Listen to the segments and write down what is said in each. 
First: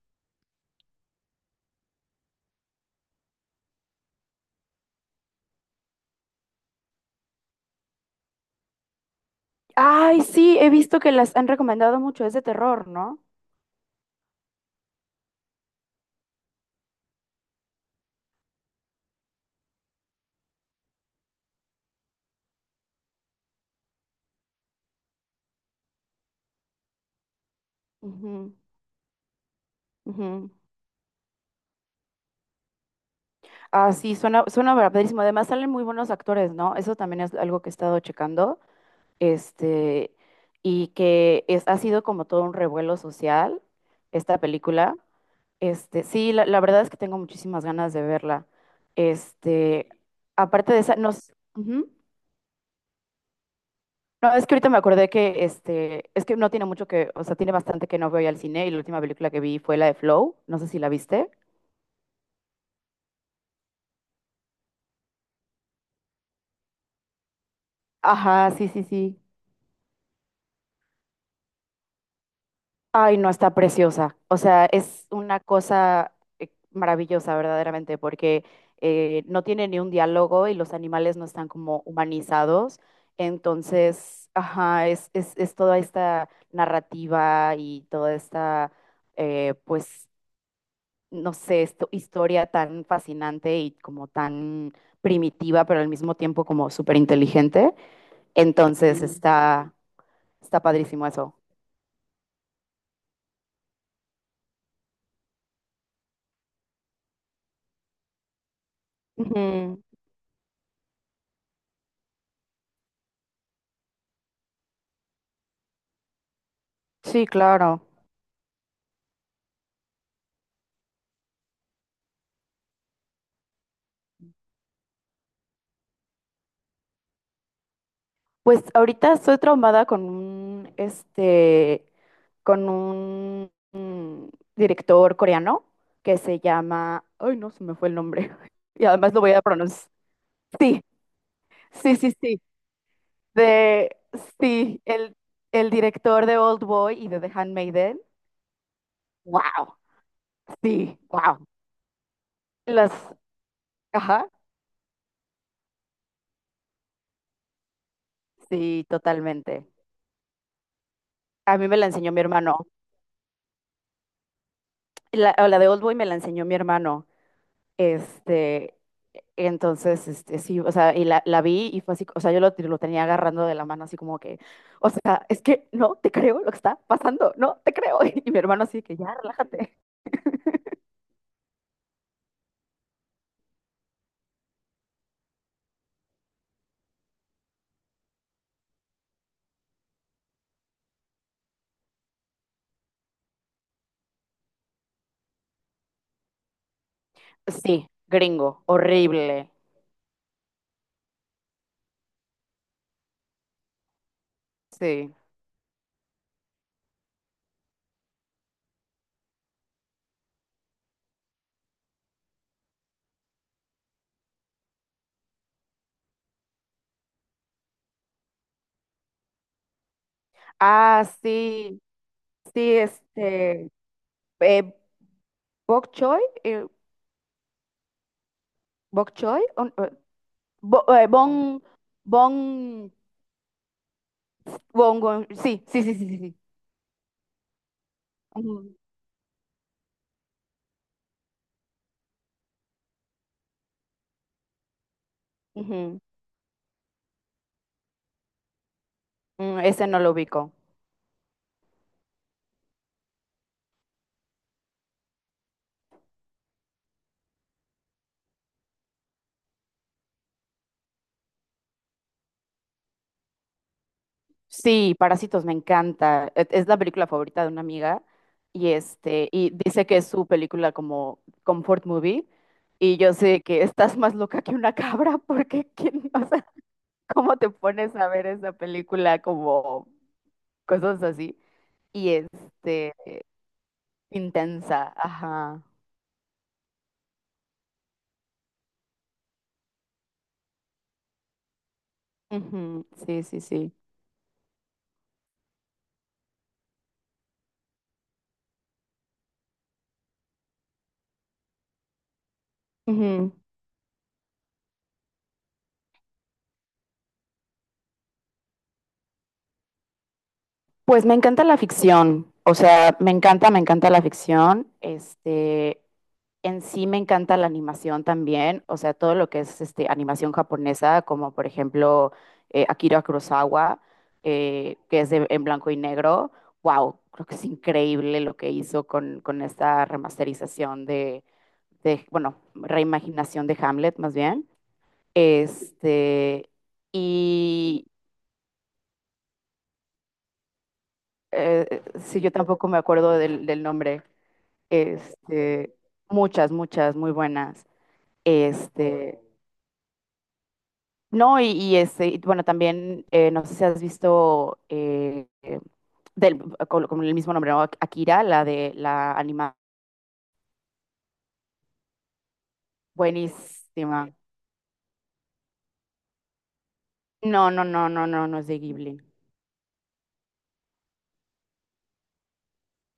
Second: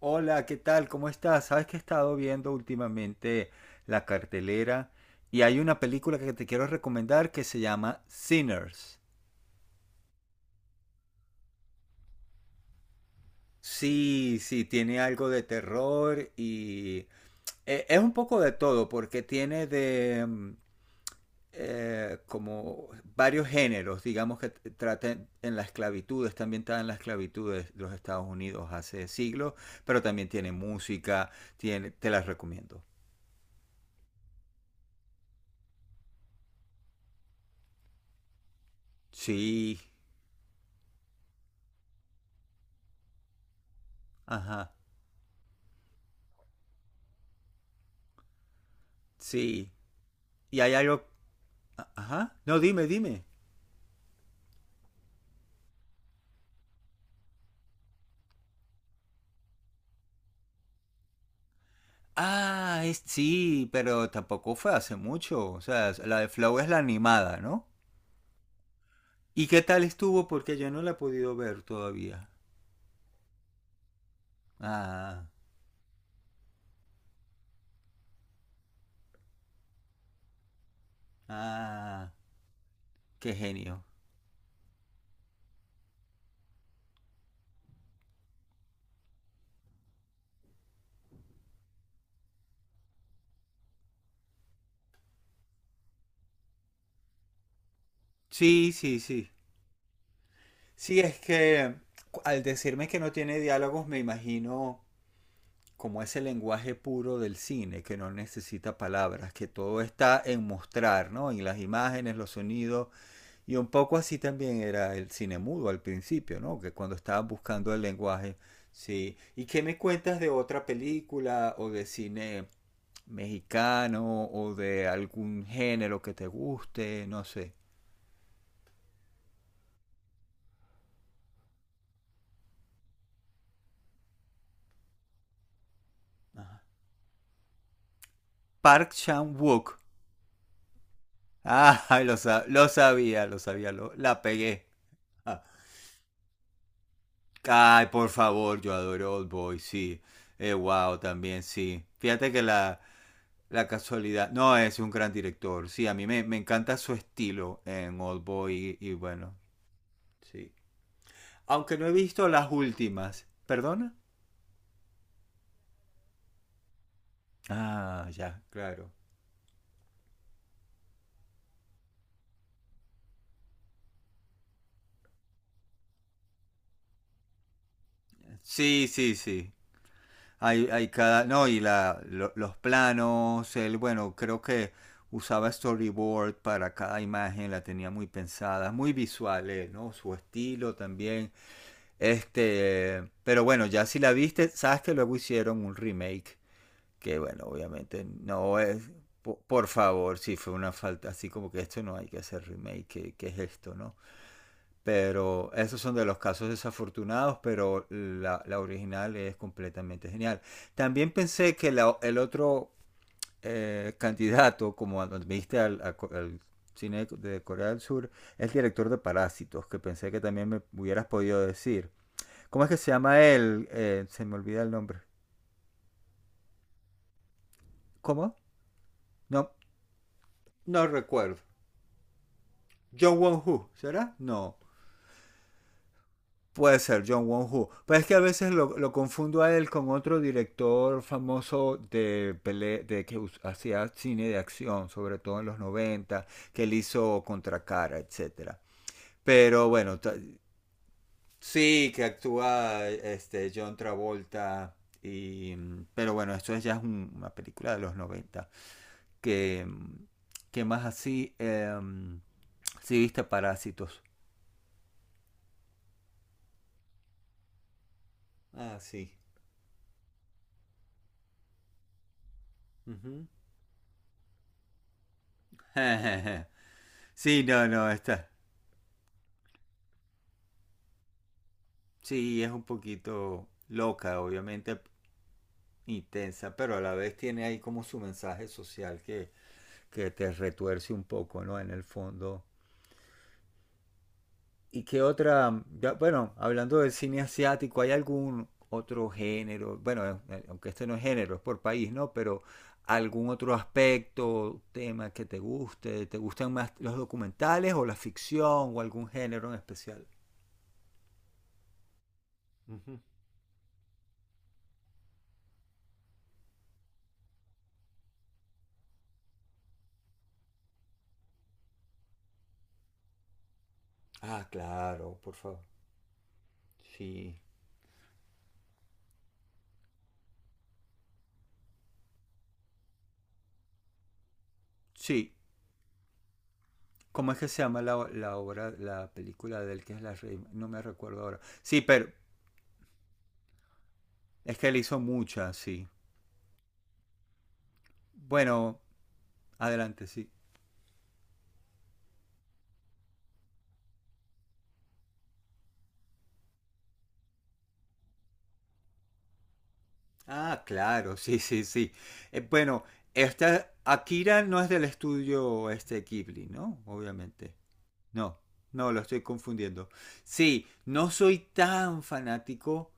Hola, ¿qué tal? ¿Cómo estás? Sabes que he estado viendo últimamente la cartelera y hay una película que te quiero recomendar que se llama Sinners. Ay, sí, he visto que las han recomendado mucho, es de terror, no. Sí, sí, tiene algo de terror y es un poco de todo porque tiene como varios géneros, digamos que trata en la esclavitud, está ambientada en la esclavitud de los Estados Ujú, Unidos hace siglos, pero también ujú. tiene música, tiene, te las recomiendo. Ah, sí, suena, suena verdadísimo. Además salen muy buenos actores, ¿no? Eso también es algo que he estado checando, Sí, este, y que es, ha sido como todo un revuelo social esta ajá. película. Sí, la verdad es que tengo muchísimas ganas de verla. Sí. Este, Y hay aparte de esa, algo... nos... ujú. Ajá. No, dime, dime. No, es que ahorita me acordé que es que no tiene mucho que, o sea, tiene bastante que no veo ya al cine y la última película que vi fue la de Flow, no sé si la viste. Ah, es... sí, pero tampoco fue hace mucho. O sea, la de Flow es la animada, ¿no? Ajá, sí, sí, sí. ¿Y qué tal estuvo? Porque yo no la he podido ver todavía. Ay, no, está preciosa. O sea, es Ah, una cosa maravillosa, verdaderamente, porque no tiene ni un diálogo y los animales no están como ah, humanizados. qué genio. Entonces, ajá, es toda esta narrativa y toda esta, eh, pues, no sé, historia tan fascinante y como tan primitiva, pero al mismo tiempo como súper inteligente. Sí, sí, Entonces Mm. sí. está, está Sí, padrísimo es eso. que al decirme que no tiene diálogos, me imagino como ese lenguaje puro del cine, que no necesita palabras, que todo Ujú. está en mostrar, ¿no? En las imágenes, los sonidos. Y un poco así también era el cine mudo al principio, ¿no? Que cuando Sí, estaban buscando el claro. lenguaje, sí. ¿Y qué me cuentas de otra película o de cine mexicano o de algún género que te guste? No sé. Pues ahorita estoy traumada con un director coreano que se llama, ay, no, se me fue el nombre. Y Park además lo voy a Chan-wook. pronunciar. Sí, sí, Ah, sí, sí. Lo sabía, De, la pegué. sí, Ah. el director de Old Boy y de The Ay, Handmaiden. por favor, yo adoro Old Boy, Wow, sí. Sí, Wow, también wow. sí. Fíjate que la, Las, La ajá, casualidad. No, es un gran director. Sí, me encanta su estilo en Oldboy sí, y bueno, totalmente. sí. A mí Aunque me no la he enseñó mi visto las hermano. últimas. ¿Perdona? La, o la de Oldboy me la enseñó mi hermano. Ah, ya, Este, claro. entonces, sí, o sea, y la vi y fue así, o sea, yo lo tenía agarrando de la mano así como que, o sea, es que no te creo lo que está pasando, no te creo. Y mi hermano así Sí, que ya, sí, sí. relájate. Hay cada. No, los planos. Él, bueno, creo que usaba storyboard para cada imagen, la tenía muy pensada, muy visual, él, ¿no? Su estilo también. Este. Pero bueno, ya si la viste, sabes que luego hicieron un remake que bueno, Sí, obviamente no gringo, es, horrible. por favor, si fue una falta, así como que esto no hay que hacer remake, qué que es esto, ¿no? Sí. Pero esos son de los casos desafortunados, pero la original es completamente genial. También pensé que el otro candidato, como viste al cine de Corea del Sur, es el director de Parásitos, que pensé que también me Ah, hubieras podido sí, decir. ¿Cómo es sí, que se llama él? Se me olvida el eh, nombre. Bok Choy, ¿Cómo? Bok Choy, No, no recuerdo. Bon, bon, John Won-Hu, ¿será? No. bon, Gon- sí, sí, sí, sí, sí. Sí. Puede ser John Won-Hu. Pero es que a veces Ujú, lo confundo a él con otro director famoso de, pele de que hacía cine de acción, sobre todo en los ujú. 90, que él hizo contra cara, etcétera. Mm, Pero ese no bueno, lo ubico. sí, que actúa este, John Travolta. Y, pero bueno, esto ya es una película de los noventa. Que, que más así, sí, viste Parásitos. Sí, Parásitos me encanta. E- Es la película favorita de una amiga y Ah, sí. este y dice que es su película como comfort movie y yo Ujú. sé que estás más loca que una cabra porque ¿quién, o sea, cómo Sí, te no, no, pones a ver está. esa película como cosas así y Sí, es un este poquito loca, obviamente intensa, ajá. intensa, pero a la vez tiene ahí como su mensaje social que te retuerce un poco, ¿no? En el fondo. Ujú, Sí, sí, sí. ¿Y qué otra? Ya, bueno, hablando del cine asiático, ¿hay algún otro género? Bueno, aunque este no es género, es por país, ¿no? Pero algún Ujú. otro aspecto, tema que te guste, ¿te gustan más los documentales o la ficción o algún género en especial? Pues me encanta la ficción, o sea, me encanta la ficción, en sí me encanta la animación también, o sea, todo lo que es animación japonesa, como por ejemplo Akira Kurosawa, Ah, que es claro, de- por en favor. blanco y negro, wow, creo que Sí. es increíble lo que hizo con esta remasterización de, bueno, reimaginación de Hamlet más bien, Sí. este, ¿Cómo es que se llama y la, la obra, la película de él que es la rey? No me recuerdo ahora. Sí, pero sí, yo tampoco me acuerdo del nombre. es que él hizo muchas, Este, sí. muchas, muchas, muy buenas. Bueno, Este, adelante, sí. no, y bueno, también, no sé si has visto del, con el mismo nombre, ¿no? Akira, la de la animada. Ah, claro, sí, sí, sí. Bueno, esta Buenísima. Akira no es del estudio este Ghibli, ¿no? No, Obviamente. no, no, no, no, no No, es de no, Ghibli. lo estoy confundiendo. Sí, no soy tan fanático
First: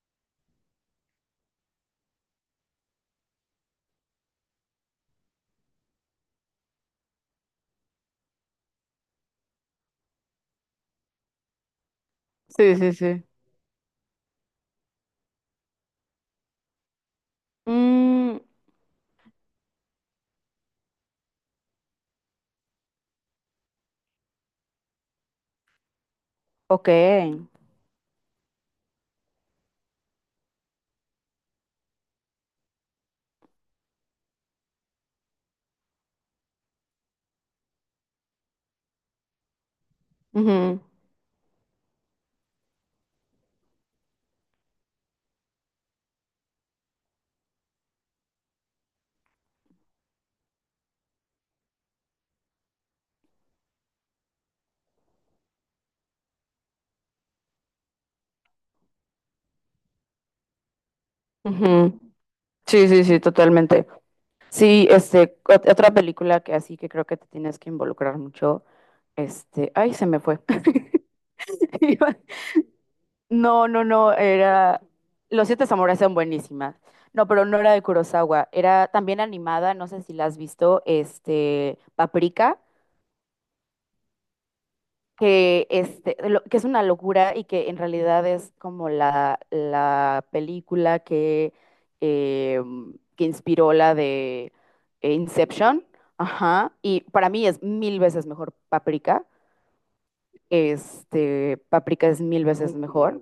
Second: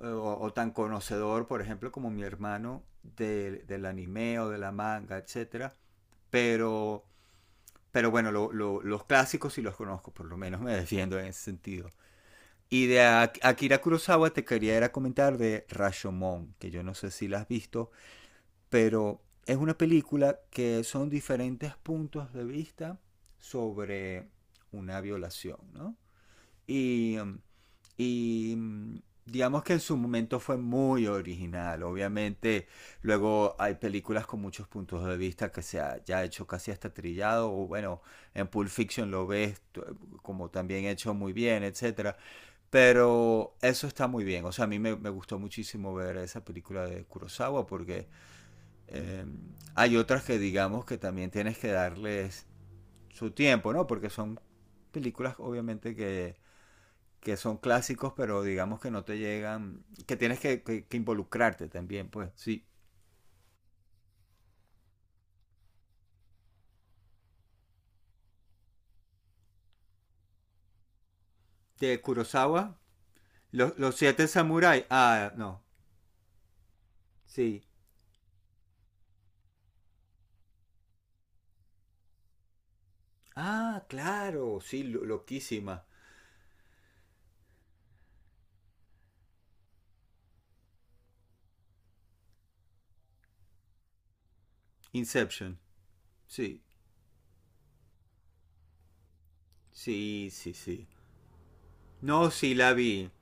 o tan conocedor, por ejemplo, como mi hermano del anime o de la manga, etcétera, pero, pero bueno, los clásicos sí los conozco, por lo menos me defiendo en ese sentido. Sí, Y sí, de sí. Akira Kurosawa te quería era comentar de Rashomon, que yo no sé si la has visto, Mm, pero es una película que son diferentes puntos de vista sobre una violación, ¿no? ok. Y, mm, y mm, digamos que en su momento fue muy original. Obviamente, luego hay películas con muchos puntos de vista que se ha ya hecho casi hasta trillado. O bueno, en Pulp Fiction lo ves como Ujú, también hecho muy bien, etcétera. Pero eso está muy bien. O sea, me gustó muchísimo ver esa película de Kurosawa porque eh, hay otras que digamos que también tienes que darles su tiempo, ¿no? Porque son películas obviamente que son clásicos, pero digamos que no te llegan, que tienes que, que involucrarte ujú. también, pues. Sí. Sí, sí, sí, totalmente. Sí, ot- otra película que así que creo que te tienes que involucrar mucho. Ay, se me fue. De Kurosawa, No, no, no, siete era... samuráis. Ah, Los no. Siete Samuráis son buenísimas. No, pero no Sí. era de Kurosawa, era también animada, no sé si la has visto, Paprika, Ah, claro, sí, loquísima. Que es una locura y que en realidad es como la película eh, que inspiró la de Inception. Inception. Sí, Ajá, y para mí es mil veces mejor Paprika. sí, sí, sí. Este, Paprika es No, mil sí, la veces vi. mejor.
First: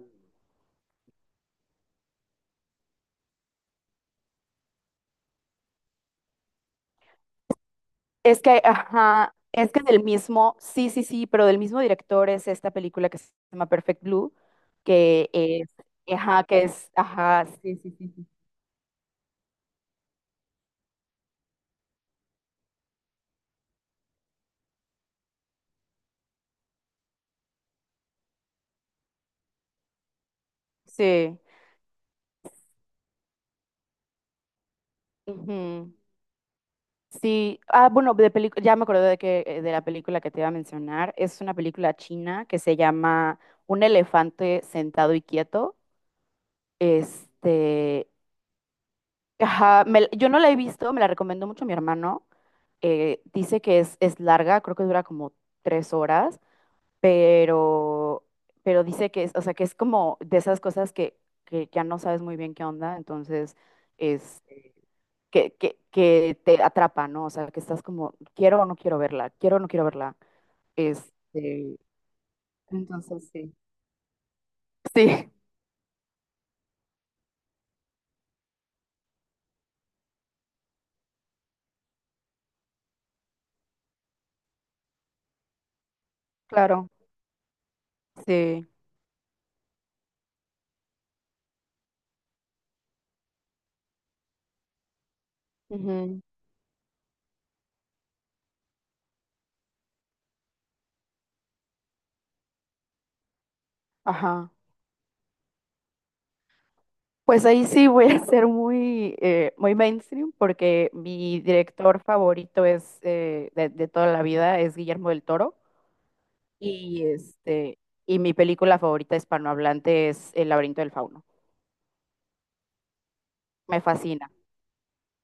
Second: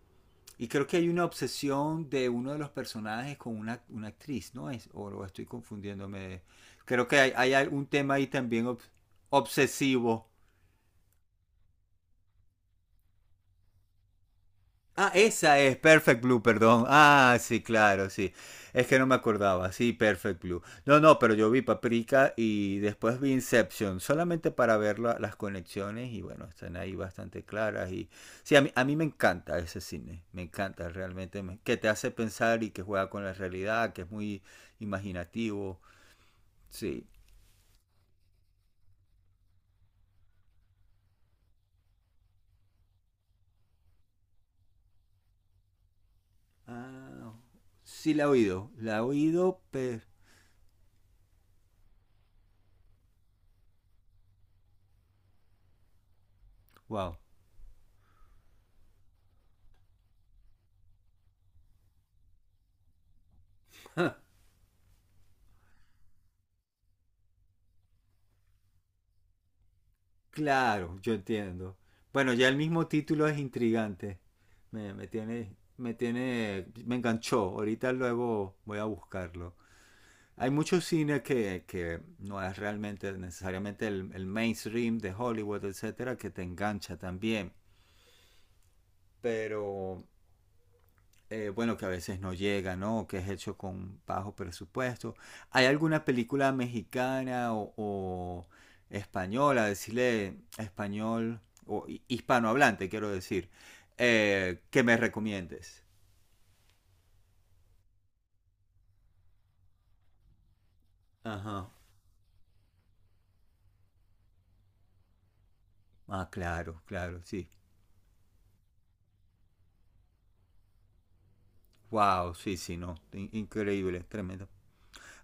Y creo que hay una obsesión de uno de los personajes con una actriz, ¿no es? O lo estoy confundiéndome. Creo que hay un tema ahí Es que, también ajá, es que del obsesivo. mismo, sí, sí, sí, pero del mismo director es esta película que se llama Perfect Blue, Ah, que esa es, es Perfect Blue, ajá, que perdón. es, Ah, ajá, sí, sí, sí, claro, sí, sí. sí. Es que no me acordaba. Sí, Perfect Blue. No, no, pero yo vi Paprika y después vi Inception, solamente para ver las conexiones y bueno, están ahí bastante claras. Y sí, a mí me encanta ese cine, me encanta Sí, realmente, que te hace pensar y que juega con la realidad, que es muy imaginativo. ujú, Sí. Sí, ah, bueno, de pelic- ya me acordé de que, de la película que te iba a mencionar, es una película china que se llama Un elefante sentado y quieto, Ah, este, sí, la he oído, ajá, pero... me la- yo no la he visto, me la recomendó mucho mi hermano, dice que es larga, creo que dura como 3 horas, Wow. pero, pero dice que es, o sea, que es como de esas cosas que ya no sabes muy bien qué onda, entonces es que te atrapa, ¿no? O sea, que estás como, quiero o no quiero verla, quiero o no quiero verla. Claro, yo Este, entiendo. Bueno, ya el mismo título entonces es sí. intrigante. Sí, Me tiene, me enganchó. Ahorita luego voy a buscarlo. Hay mucho cine que no es realmente necesariamente el mainstream de Hollywood, etcétera, que te claro, engancha también. sí. Pero bueno, que a veces no llega, ¿no? O que es hecho con bajo presupuesto. ¿Hay alguna Ujú, película mexicana o española, decirle español o hispanohablante, quiero decir, Ajá. Que me recomiendes? Pues ahí sí voy a ser muy, muy mainstream porque mi Ajá. director favorito es de toda la vida es Guillermo del Toro. Ah, claro, Y claro, sí. este, y mi película favorita hispanohablante es El laberinto del fauno. Wow, sí, sí, no. In- Me increíble, fascina. tremendo.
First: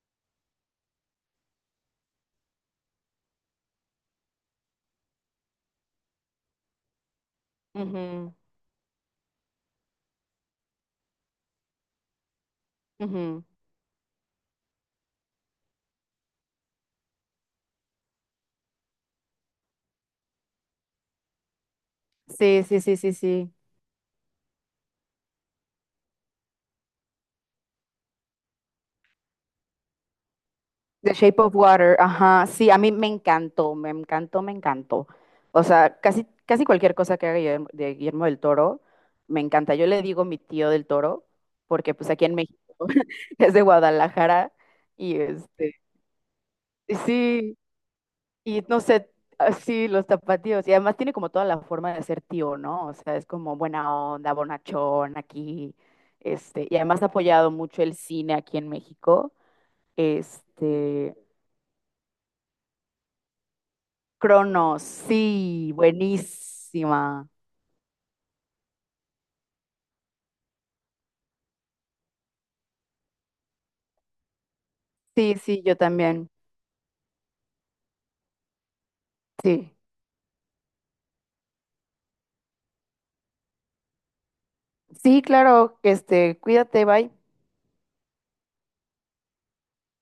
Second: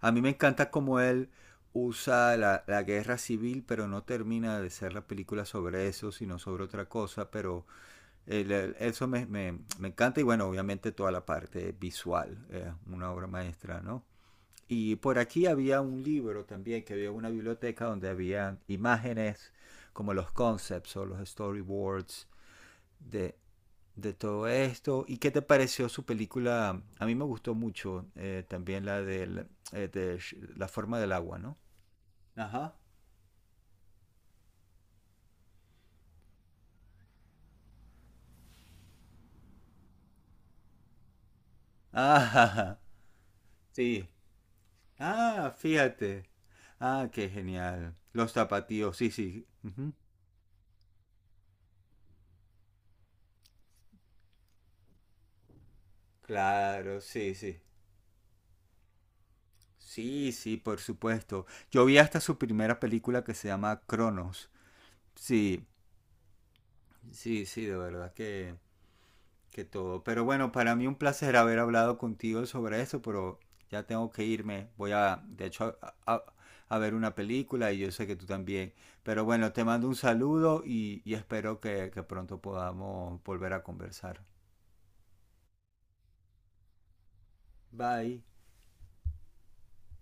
A mí me encanta cómo él usa la, la guerra civil, pero no termina de ser la película sobre eso, sino sobre otra cosa, pero Ujú, eso me encanta y bueno, obviamente toda la parte visual, una obra ujú. maestra, ¿no? Y por aquí había un libro también, que había una biblioteca donde había imágenes como los concepts o los storyboards Sí, sí, sí, sí, de, sí. de todo esto. ¿Y qué te pareció su película? A mí me gustó mucho de La forma del The agua, Shape of ¿no? Water, ajá. Sí, Ajá. a mí me encantó, me encantó, me encantó. O sea, casi, casi cualquier cosa que haga Guillermo, de Guillermo del Toro, me encanta. Yo le digo mi tío del Toro, porque pues aquí en Ajá. México es de Sí. Guadalajara y Ah, este, fíjate. Ah, qué sí. genial. Los Y no zapatillos, sí, sé, sí. así Ujú. los tapatíos. Y además tiene como toda la forma de ser tío, ¿no? O sea, es como buena onda, bonachón aquí. Y Claro, además ha sí, apoyado sí. mucho el cine aquí en México. Sí, sí, por Este, supuesto. Yo vi hasta su primera película que se llama Cronos. Cronos, Sí, sí, buenísima. sí, sí, de verdad que todo. Pero bueno, para mí un placer haber hablado contigo sobre eso, pero ya tengo que irme. Voy a, Sí, de sí, yo hecho, también. a ver una película y yo sé que tú también. Pero bueno, te Sí. mando un saludo y espero que pronto podamos volver a conversar. Sí, claro, cuídate, bye. Bye.